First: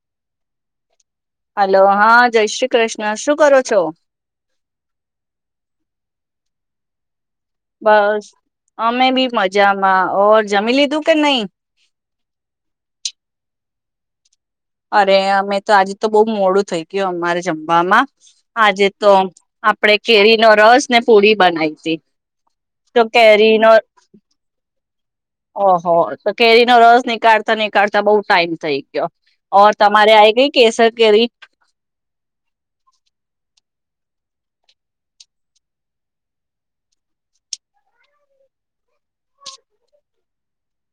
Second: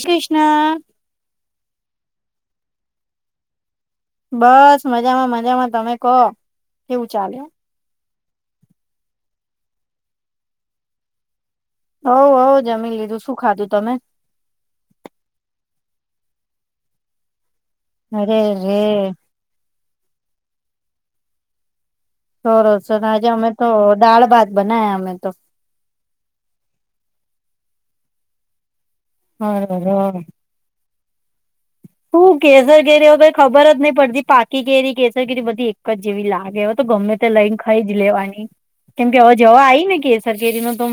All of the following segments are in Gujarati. શૃષ્ [unintelligible] હલો હા જય શ્રી કૃષ્ણ. શું કરો છો? બસ મજામાં મજામાં. તમે કહો કેવું ચાલે? બસ અમે બી મજામાં ઓર જમી લીધું કે નહી. હવ હ જમી લીધું. શું ખાધું તમે? અરે અમે તો આજે તો બહુ મોડું થઇ ગયું અમારે જમ વામાં અરે રે આજે તો આપણે કેરીનો રસ ને પૂડી બનાવી હતી. તો સરસ આજે અમે કેરી ન તો દાળ ભાત બનાયા અમે તો ઓહો તો કેરી નો રસ નીકળતા ની કરતા બઉ ટાઈમ થઈ ગયો. ઓર તમારે અરેરે આય ગઈ કેસર કેરી શું કેસર કેરી તો ખબર જ નહી પડતી પાકી કેરી કેસર કેરી બધી એક જ જેવી લાગેવે તો ગમે તે લઈને ખાઈ જ લેવાની કેમ કે હવે જવા આવી ને કેસર કેરી ન તો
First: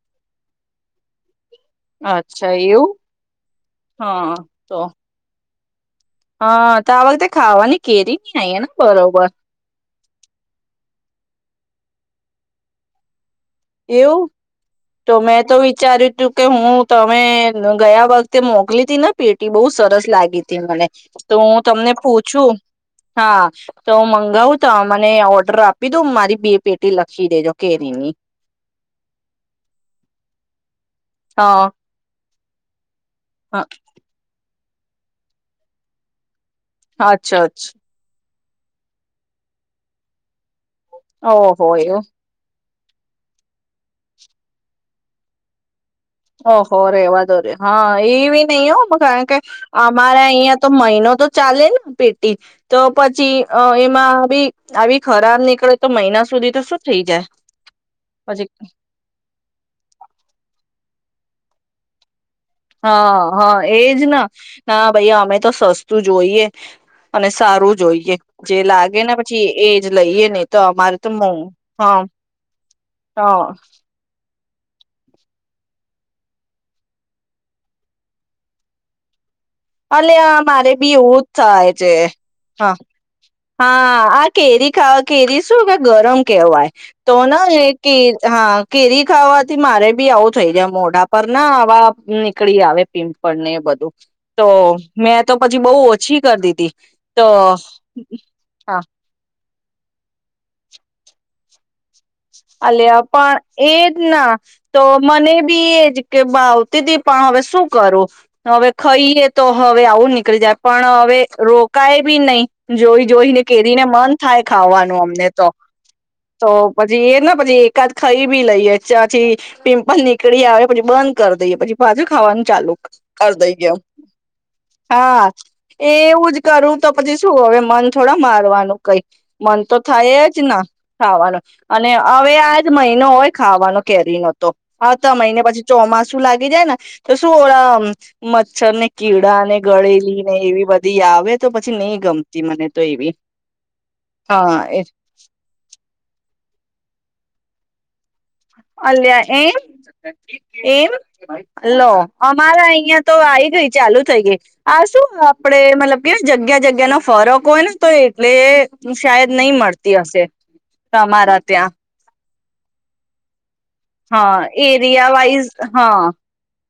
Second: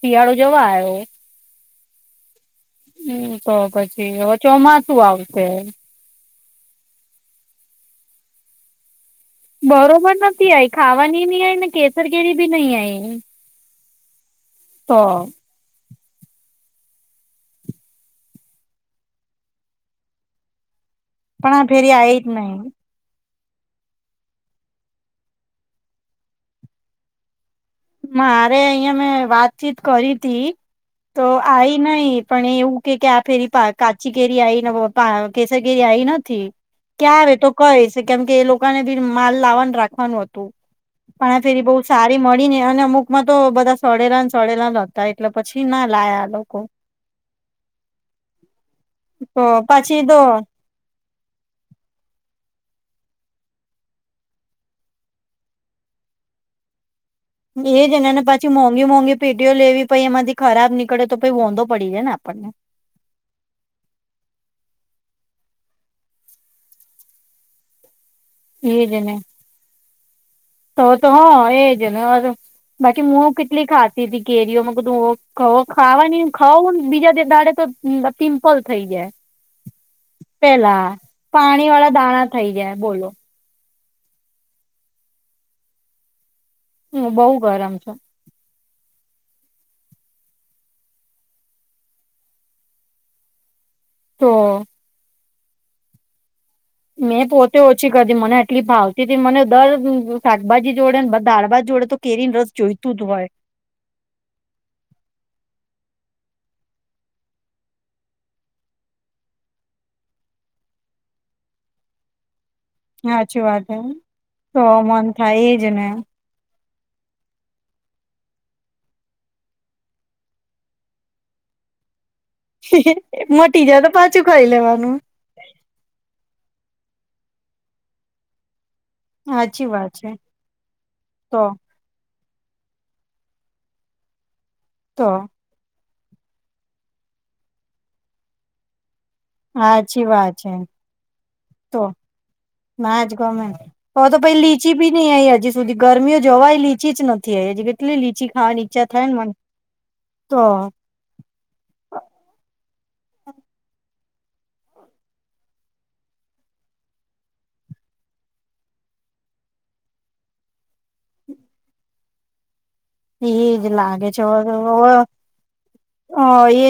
શિયાળો જવા આવ્યો. અચ્છા એવું હા તો આવ છે હા તો આ વખતે ખાવાની કેરીબી ના આઈ ને બરોબર બરોબર નથી આઈ ખાવાની ની આ ને કેસર કેરી બી નહી આય એવું તો મેં તો વિચાર્યું જો કે હું તમે ગયા વખતે મોકલી હતી ને પેટી બહુ સરસ લાગી હતી મને તો પણ હું આ ફેરી તમને આઈ જ પૂછું નહી હા તો હું મંગાવું તો મને ઓર્ડર આપી દઉં મારી બે પેટી લખી દેજો કેરીની મારે અમે વાતચીત કરી હતી ઈ તો હા આઈ નહી પણ એવું કે ક્યા ફેરી પા કાચી કેરી આઈ કેસરકેરી આઈ નથી. ક્યારે અચ્છા તો કહે અચ્છા છે કેમ કે એ લોકોને બી માલ લાવાનું રાખવાનું હતું. પણ આ ફેરી ઓહો બહ એવું સારી મળીને અમુકમાં તો બધા સડેલાને સડેલા જ હતા એટલે પછી ના લાયા લોકો ઓહો રહેેવા દ રે હા એવી નહી હો કારણ કે, તો પાછી તો અમારા અયાં તો મહિનો તો ચાલે ને પેટી. તો પછી અ એમાં આવી આવી ખરાબ નીકળે તો મહિના સુધી તો શું થઈ જાય એજ ને પછી મોંઘી મોંઘી પેટીઓ લેવી પઈ એમાંથી ખરાબ નીક કડે તો ભી વાોંધો પડી જાય ને આપણને. હા હા એજના, ના ભાઈ અમે તો સસ્તું જોઈએ, અને સારું જોઈએ. જે લાગે ને પછી એજ લઈએ ને. ત તો હ એજ નર બાકી મુ હા કેટલી ખાટી હતી. કેરીઓમાં કધું ખાવાની ખાઉં બીજા દાડે તો પિમ્પલ થઈ જાય. અલે આ મારે પેલા બી એવું જ પાણી થાય વાળા છે, દાણા થઈ હા. જાય બોલો હા આ કેરી ખા કેરી શું કે ગરમ. કવાય, હું બહુ તોના એ ગરમ છું કે હા કેરી ખાવાથી મારે બી આવું થઈ જાય મોઢા પર ના આવા નીકળી આવે પીમ્પ પળને બધુ. તો મેં તો પછી બહુ ઓછી કર દી. મેં પોતે ઓછી કર મને આટલી ભાવતી થી મને દર શાકભાજી જોડે ને દાળ ભાત જોડે તો કેરીને રસ જોઈતું અલ્યા જ હોય પણ એજ ના, તો મને બી એજ. કે ભાવ તી હતી પણ હવે શું કરું? હવે ખાઈએ તો હવે આવું નીકળી જાય પણ હવે રોકાય બી નહીં. જોઈ સાચી જોઈને વાત હે કેરીને મન થાય તો ખાવાનું મન અમને થાય તો, એજ ને તો પી એને પછી એકાદ ખાઈ બી લઈએ ચ્યાંથી, પિમ્પલ નીકળી આવે પછી બંધ કરી દઈએ, પછી પાછું ખાઈ ખાવાનું ચાલુ કર મટી દઈએ, જાય તો પાછું ખાઈ લેવાનું હા એવું જ કરું તો પછી શું હવે મન થોડા મારવાનું. કઈ મન સાચી તો વાત છે થાય જ ન ખાવાનું. તો હવે આજ મહિનો હોય ખાવાનો કેરી નો તો. તો આવતા મહિને પછી ચોમાસુ. શું લાગી જાય, ને તો શું ઓડા મચ્છર ને કીડા ને હ સાચી ગળેલી વાત ને છે, એવી બધી આવે પછી તો નહી ગમતી મને તો ના એવી જ ગમે ને, હવે તો ભાઈ હા લીચી એ બી નઈ આઈ હજી સુધી ગરમીઓ જવાઈ લીચી જ નથી આવી કેટલી લીચી ખાવાની ઈચ્છા થાય ને અલ્યા મને એમ, તો એમ લો અમારા અહિયાયા તો આવી ગય ચાલુ થઈ ગઈ, આ શું આપડે મતલબ કે જગ્યા જગ્યા નો ફરક હોય ને તો એટલે શાયદ નઈ મળતી હશે, તમારા ત્યાં. [unintelligible] છે હા હવે એરિયા વાઈઝ હા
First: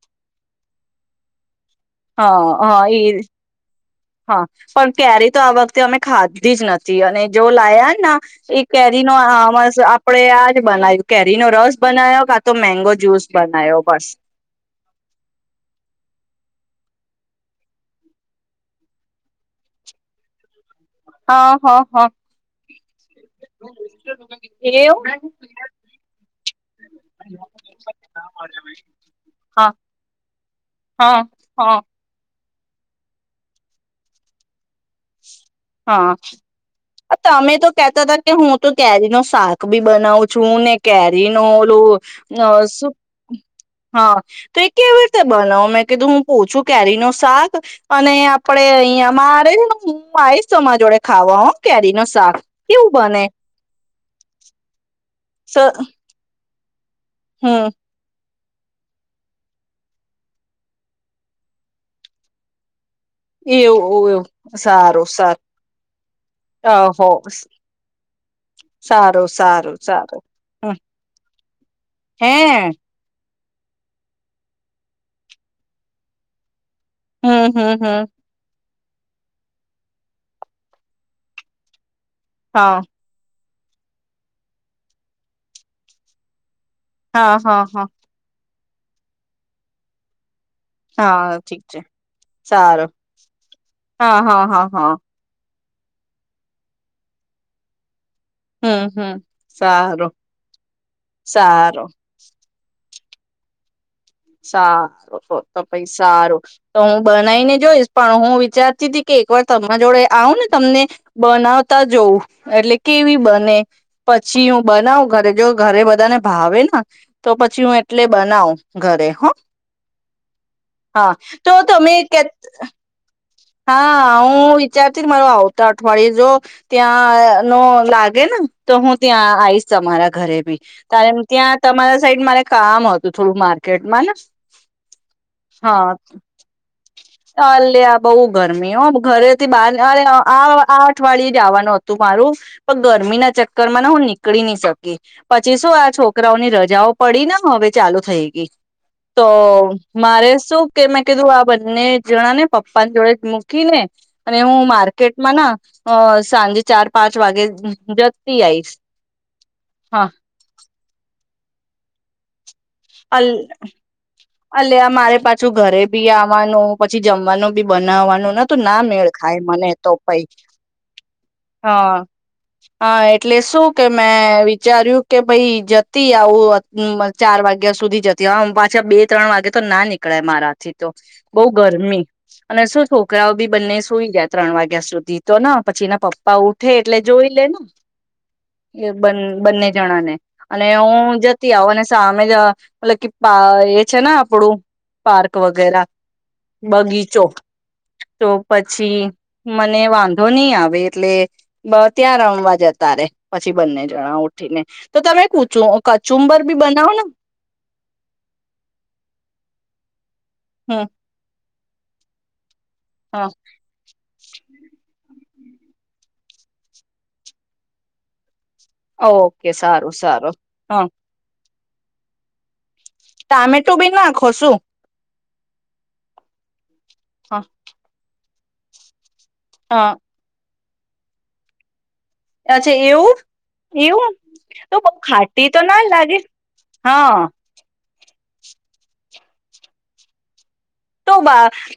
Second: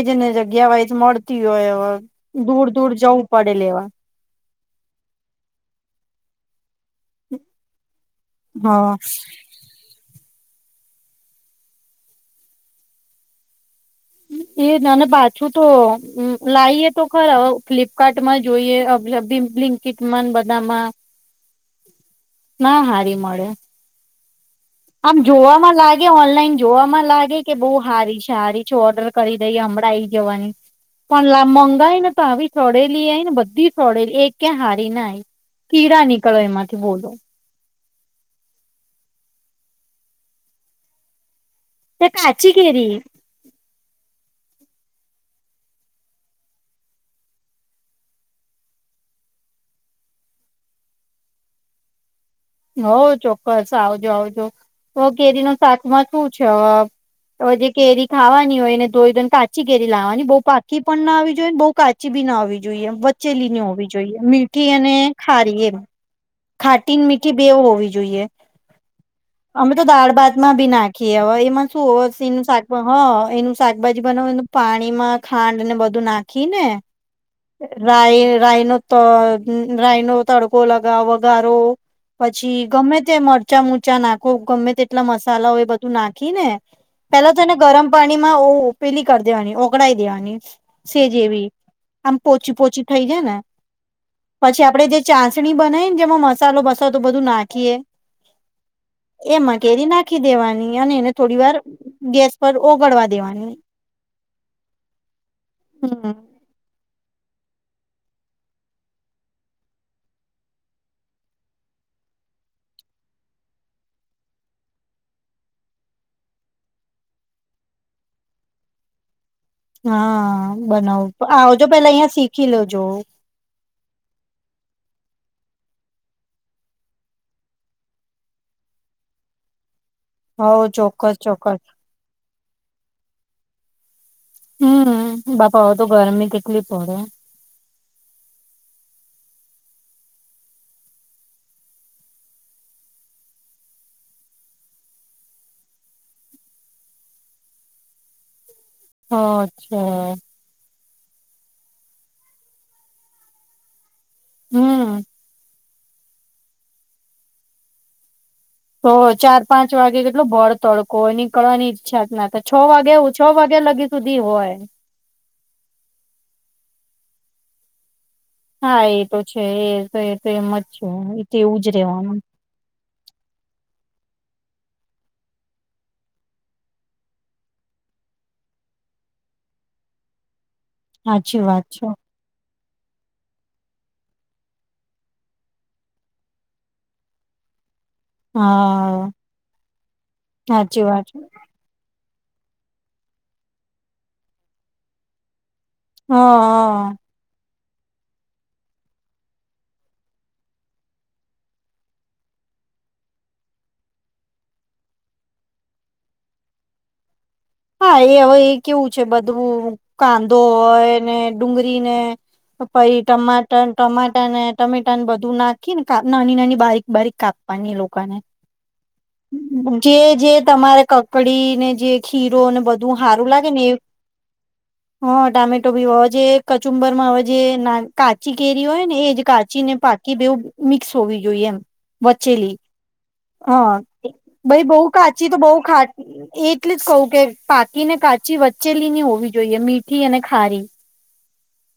જેને જગ્યા વોઇસ મળતી હોય. હા દૂર હા દૂર એ જવું પડે લેવા. હા, પણ કેરી તો આ વખતે અમે ખાધી જ નથી. જી અને જો લાયા ના, એ હા કેરી નો આપડે આજ બનાવ્યું કેરીનો રસ બનાવયો કા તો મેંગો જ્યુસ બનાવ્યો. બસ એ ના ના પાછું તો લાવએ તો ખરા. ફ્લિપકાર્ટ માં જોઈએ કિટમાં બધામાં. હા હા હા. ના હારી મળે એવું આમ જોવામાં લાગે ઓનલાઈન જોવામાં લાગે કે બહુ હારી છે હારી છે ઓર્ડર કરી દઈ હા હમણાં ઈ જવાની, હા પણ હા મંગાઈ ને તો આવી છોડેલી આય ને બધી છોડેલી એક કયા હા ના હા કીરા નીકળે એમાંથી બોલો. તમે તો કેતા તા કે હું તો કેરીનું શાક બી બનાવું છું ને કેરી અ ઓલું, તે કાચી અ શું કેરી. હા, તો એ કેવી રીતે બનાવ મેં કીધું હું પોચુ કેરીનું શાક, અને આપડે અહીયાં મારેને હું આવીશ તમા જોડે ખાવા હો કેરી ને શાક. કેવું હોઉ બને ચોક્કસ આવજો આવજો, સ કેરીનું શાકમાં શું છે. તો જે હમ કેરી ખાવા ની હોયને ધોઈ ધોઈન કાચી કેરી લાવાની બઉ પાકી પણ ના આવી જોઈએ બઉ કાચી બી ના આવવી જોઈએ વચ ચેલીની એવું હોવી જોઈએ, એવું મીઠી અને સારું ખારી એમ. સારું ખાટી હો મીઠી બેઉ હોવી જોઈએ, સારું અમે સારું તો દાળ સારું ભાતમાં ભી નાખીએ હોય એમાં શું હો હે સીંગ શાક હ. હો એનું શાકભાજી બનાવીને પાણીમાં ખાંડ ને બધું નાખી ને હમ હમ હમ રાય રાયનો તો અ ઉમ રાઇનો તડકો લગાવ ગારો. પછી હા ગમે તેમ મડ ચા મુચા નાખો ગમે તેટલા મસાલાઓ એ બધું નાખી ને પેલા હા તો એને હા હા ગરમ પાણીમાં ઓ ઓ પેલી કર દેવાની ઓગળાઈ દેવાની છેજ હા એવી ઠીક છે આમ પોચી પોચી સારું થઈ જાય ને, હા હા પછી હા હા આપડે જે ચાન્સ નીમ બનાઈન તેમાં મસાલો બસાલ તો બધું નાખીએે હમ હમ એમાં કેરી સારું નાખી દેવાની. અને એને થોડી વાર સારું ગેસ પર ઓગળવા દેવાની. સા આરું અ તો પઈ હમ સારું તો બન નઈને જોઈશ પણ હું વિચારતી તી કે એક વાર તમારા જોડે આઉને તમને બનાવતા જોઉં. એટલે કેવી બને? પછી હું બનાઉ ઘરે જઉ ઘરે બધાને ભાવે ન તો પછી હું એટલે બનાઉ. ઘરે હો! હા, બનાવ પ તો આવજો પેલા તમે અહિયા કે શીખી લેજો. હા, હું વિચારતી મારો આવતા અઠવાડિયે જો ત્યાં અ નો લાગે ને તો હું ત્યાં આઈશ તમારા ઘરે બી હવ ચોક્કસ તાયેમ ચોક્કસ ત્યાં તમારા સાઈડ મારે કામ હતું થોડું માર્કેટ માંનસ હમ. બાપા હવે તો ગરમી કેટલી પડે. ગરમીઓ ઘરેથી બહાર અરે અ આ અ આ અઠવાડિયે જ આવાનું હતું મારું પણ ગરમી ના ચક્કર માં ને હું નીકળી ની શકી. પછી શું આ છોકરાઓની રજાઓ પડી ને હવે ચાલુ થઈ ગઈ તો અચ્છા મારે શું? કે મેં કીધું આ બંને જણા ને પપ્પ પા જોડે જ મૂકી ને અને હું હમ માર્કેટમાં ના અ સાંજે ચાર પાંચ વાગે જ [unintelligible] દત તો ચાર પાંચ વાગે કેટલો ભળ તડકો હોય ની કળવાની ઈચ્છા જ ના થાય. છ વાગે છ અલ વાગ્યા લગી સુધી હોય અલ્યા મારે પાછું ઘરે બી આવવાનું પછી જમવાનું બી બનાવાનું તું હા ના એ મેળ તો ખાય છે મને એ તો પ એ હ એમ જ છે એ તો એવું જ રેવાનું હ એટલે શું કે મેં વિચાર્યું કે ભાઈ જતી આવું ચાર વાગે ગ્યા સુધી જતી હ પાછા બે ત્રણ વાગે તો ના નીકળે મારા થી તો સાચી બઉ વાત છે ગરમી અને શું છોકરાઓ બી બંને સુઈ ગયા ત્રણ વાગ્યા સુધી તો પછી એના પપ્પા ઉઠે એટલે જોઈ લેને એ હા બંને બંને જણા ને અને સાચી વાત છે હું જતી આવ અને કામે જવા [unintelligible] કે પ એ છે ને આપડું પાર્ક વગેર વગેરા હ બગીચો. તો પછી મને વાંધો નહી આવે એટલે બ ત્યાં રમવા જતા રે પછી બંને જણા ઉઠીને તો તમે કુચું કચુંબર બી બનાવો ને હા એ હવે એ કેવું છે બધું કાંધો હમ હોય ને ડુંગરીને પાઈ હા ટમાટા ટમાટા ને ટમેટા ને બધા ું નાખી નેાપ નાની નાની બારીક બારીક કાપવાની એ લોકોને. ઓકે સારું જે જે સારું તમારે હા કકડીને જે હીરો ને બધ ટામેટું બી નાખો શું? હા ટામેટો ભી હો જે ચુંબર માં હવે જે હ કાચ ચીગરી હોય ને એ કાચી ને હા પાકી બેવું મિક્સ હોવી જોઈએ એમ. વચેલી, અચ્છા એવું હા એવું ભાઈ તો બહ બઉ કાચી તો ખાટી બઉ ખા ના લાગે એટલી જ ક કે હા પાકીને કાજ ી વચ્ચેલીની હોવી જોઈએ મીઠી અને ખારી. તો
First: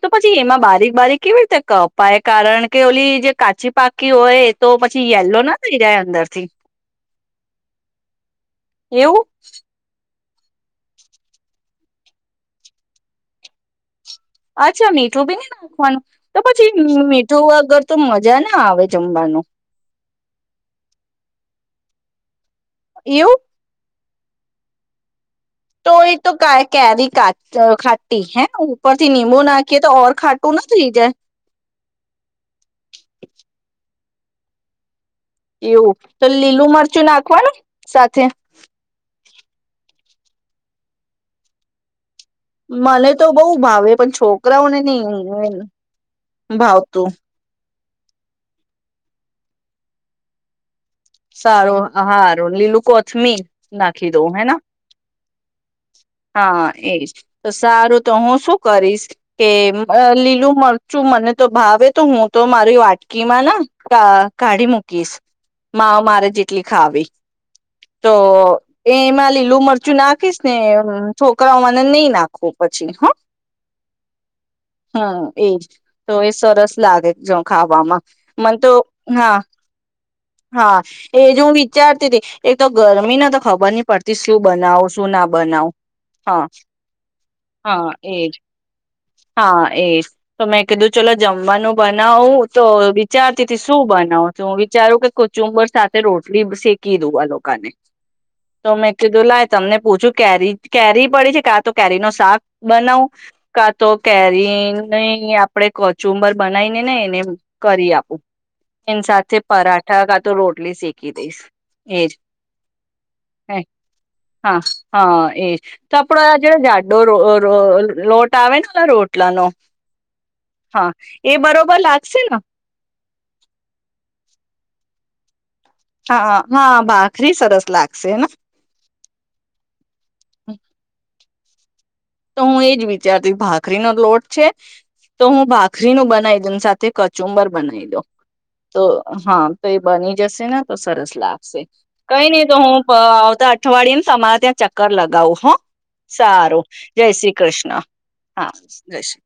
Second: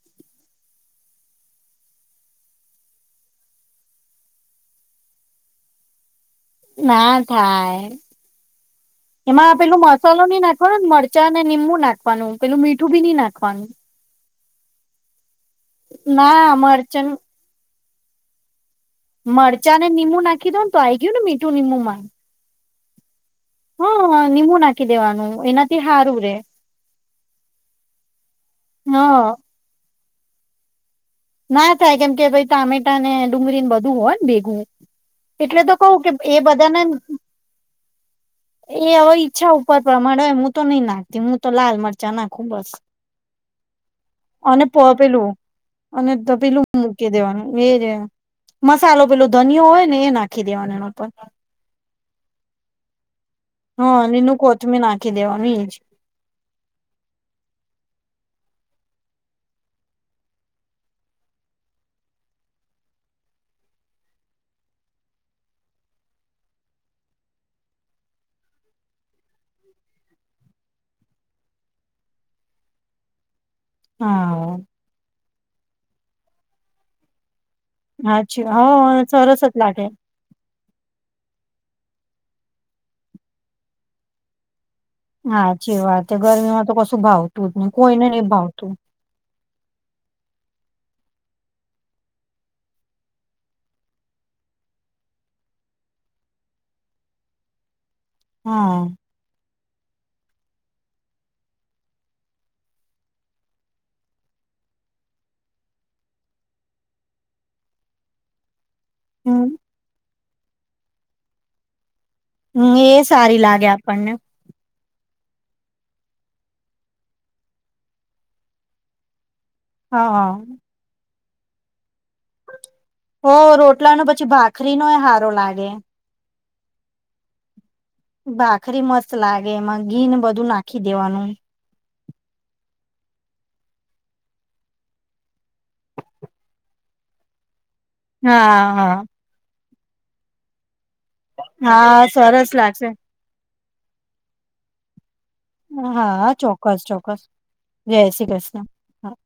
તો પછી એમાં બારીક બારીક કેવી રીતે કપાય કારણ કે ઓલી જે કાચી પાકી હોય એ તો પછી યલો ના થઈ જાય અંદર. થી ના થાય, એવું એમાં પેલું મોત મસાલ નહી નાખવાનો મરચા અને નિબુ નાખવાનું પેલું મીઠું બી નહ નાખવાનું. અચ્છા મીઠું બી નાખવાનું તો ના પછી મરચન મીઠું વગર તો મજા ના આવે. જમવાનું મરચા ને નિમુ નાખી દો ને તો આ આવી ગયું ને મીઠ સુું નિમુમાં. એવું? હ નિંમુ નાખી દેવાનું. એનાથી તો એ હારું તો રે ક ક દ કા ખાટી હે હ ઉપરથી નિમબુ નાખીએ તો ખાટું ના થઈ જાય? ના થાય કેમ કે ભાઈ ટામેટા ને ડુંગળીને બધું હોય ને ભેગું. એટલે તો એવું કવું કે તો એ લીલું બધાને, મરચું નાખવાનું સાથે એ હ ઈચ્છા ઉપર પ્રમાણે હોય હું તો નહી નાખતી હું તો લાલ મર મને તો બહુ ભાવે પણ છોકરાઓને નહિ તો પેલું મૂકી દેવાનું એ મસાલો પેલો ધનયો હોય ને એ નાખી દેવાનો એનો. સારું. હા. રોલીલું [unintelligible] મી હા નાખી લીલું દઉં હેના. કોથમીર નાખી દેવાનું એજ હા એજ તો સારું. તો હું શું કરીશ કે, લીલું મરચું મને તો ભાવે તો હું તો મારી વાટકીમાં ના કાઢી મૂકીશ. મા મારે જેટલી ખાવી તો એ એમાં લીલું મરચું નાખીશ, ને છોકરાઓમાંને નહી નાખવું પછી હ હા હા એજ. તો એ સરસ લાગે જ. ખાવામાં સાચી મને તો હ સરસ જ લાગે હા હા એજ હું વિચારતી હતી, એક તો ગરમીને તો ખબર નહ પડતી શું બનાવ છ? હાચી વાત ગરમીમાં તો કશું ભાવતું જ નહી, હા કોઈને નહી એજ ભાવતું. હા એ તો મેં કીધું ચલો, જમવાનું બનાવું તો વિચારતી શું બનાવું છું? હું વિચારું કે કોચુંબર સાથે રોટલી શેકી દઉ આ લોકાને તો હા. મેં કીધું લાય તમને પૂછું, કેરી કેરી પડે છે, કાં તો કેરી ન શાક બનાવું કાં તો, કેરીની આપણે કચુંબર બનાવીને ને એને કરી આપું. એન સાથે હમ પરા તો રોટલી શેકી દઈશ. એજ હમ એ સારી લાગે આપણને. એ તો આપડો આ જેડ જાડો રો રો લોટ આવે ને રોટલાનો, હા. હા. હા એ બરોબર લાગ પશે ન [unintelligible] હો રોટલાનો પછી, ભાખરીનો એ હારો લાગે. હા. હા. ભાખરી સરસ લાગે. બાખરી મજ [unintelligible] લાગે એમાં. ઘી ને બધું નાખી દેવાનું તો હું એજ વિચારતી ભાખરીનો લોટ છે તો હું ભાખરીનો બનાવી દઉ સાથે કચુંબર બનાવી દઉ તો હા તો એ બની જશે ને તો સરસ લાગશે હા કઈ નહી સરસ તો હું લાગશે. આવતા અઠવાડિયામાં [unintelligible] સમારે ત્યાં ચક્કર લગાવો હા ચોક્કસ જય ચોક્કસ શ્રી કૃષ્ણ જય શ્રી હા કૃષ્ણ. જય શ્રી